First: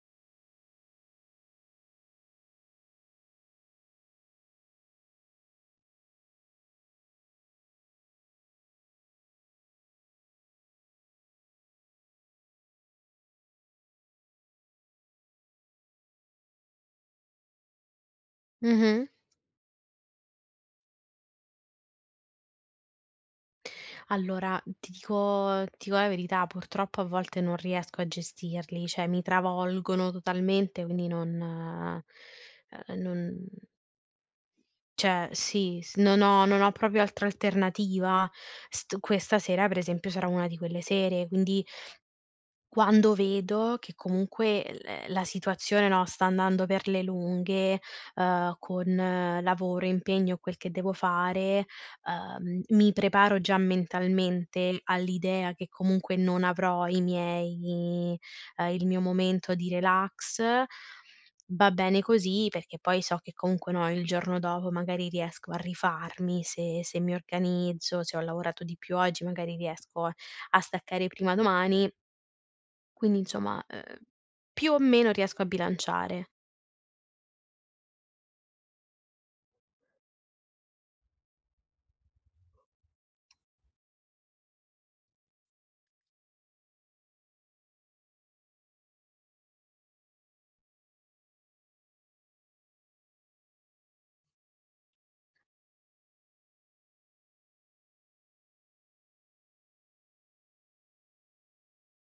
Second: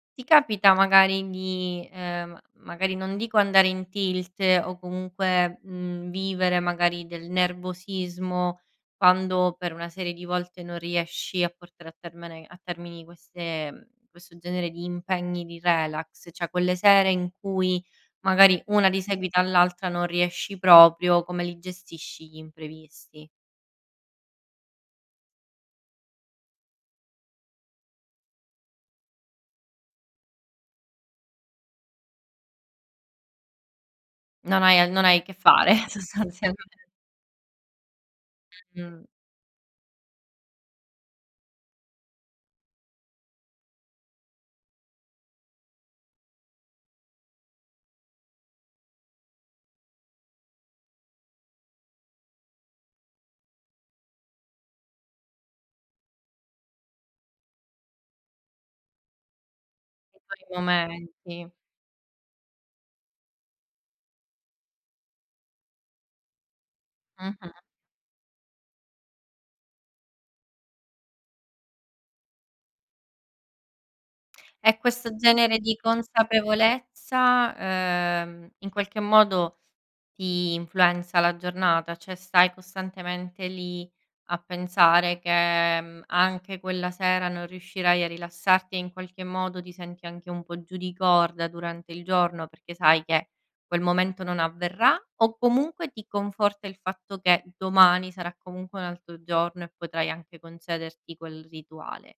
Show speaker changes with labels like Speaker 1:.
Speaker 1: Ti capita magari di, ehm, magari, non dico andare in tilt o comunque, mhmm, vivere magari del nervosismo quando per una serie di volte non riesci a portare a termene a termini queste mhmm, questo genere di impegni, di relax, cioè quelle sere in cui magari una di
Speaker 2: Mh-mh.
Speaker 1: seguito all'altra non riesci proprio, come li gestisci gli imprevisti?
Speaker 2: Allora ti dico ti co la verità, purtroppo a volte non riesco a gestirli, cioè mi travolgono totalmente quindi non ehm, non
Speaker 1: Non hai al non hai
Speaker 2: Cioè,
Speaker 1: che fare,
Speaker 2: sì, s non ho non
Speaker 1: sostanzialme
Speaker 2: ho proprio altra alternativa, st
Speaker 1: Mh-mh.
Speaker 2: questa sera, per esempio, sarà una di quelle sere, quindi quando vedo che comunque l la situazione no, sta andando per le lunghe, uhm, con lavoro, impegno e quel che devo fare, uhm, mi preparo già mentalmente all'idea che comunque non avrò i miei ehm, il mio momento di
Speaker 1: I
Speaker 2: relax;
Speaker 1: tuoi momenti.
Speaker 2: va bene così, perché poi so che comunque no, il giorno dopo magari riesco a rifarmi, se se mi
Speaker 1: Mh-mh.
Speaker 2: organizzo, se ho lavorato di più oggi magari riesco a staccare prima domani. Quindi insomma, uhm, più
Speaker 1: E
Speaker 2: o meno
Speaker 1: questo
Speaker 2: riesco a
Speaker 1: genere di
Speaker 2: bilanciare.
Speaker 1: consapevolezza, ehm, in qualche modo ti influenza la giornata? Cioè stai costantemente lì a pensare che, mhmm, anche quella sera non riuscirai a rilassarti e in qualche modo ti senti anche un po' giù di corda durante il giorno, perché sai che quel momento non avverrà o comunque ti conforta il fatto che domani sarà comunque un altro giorno e potrai anche concederti quel rituale?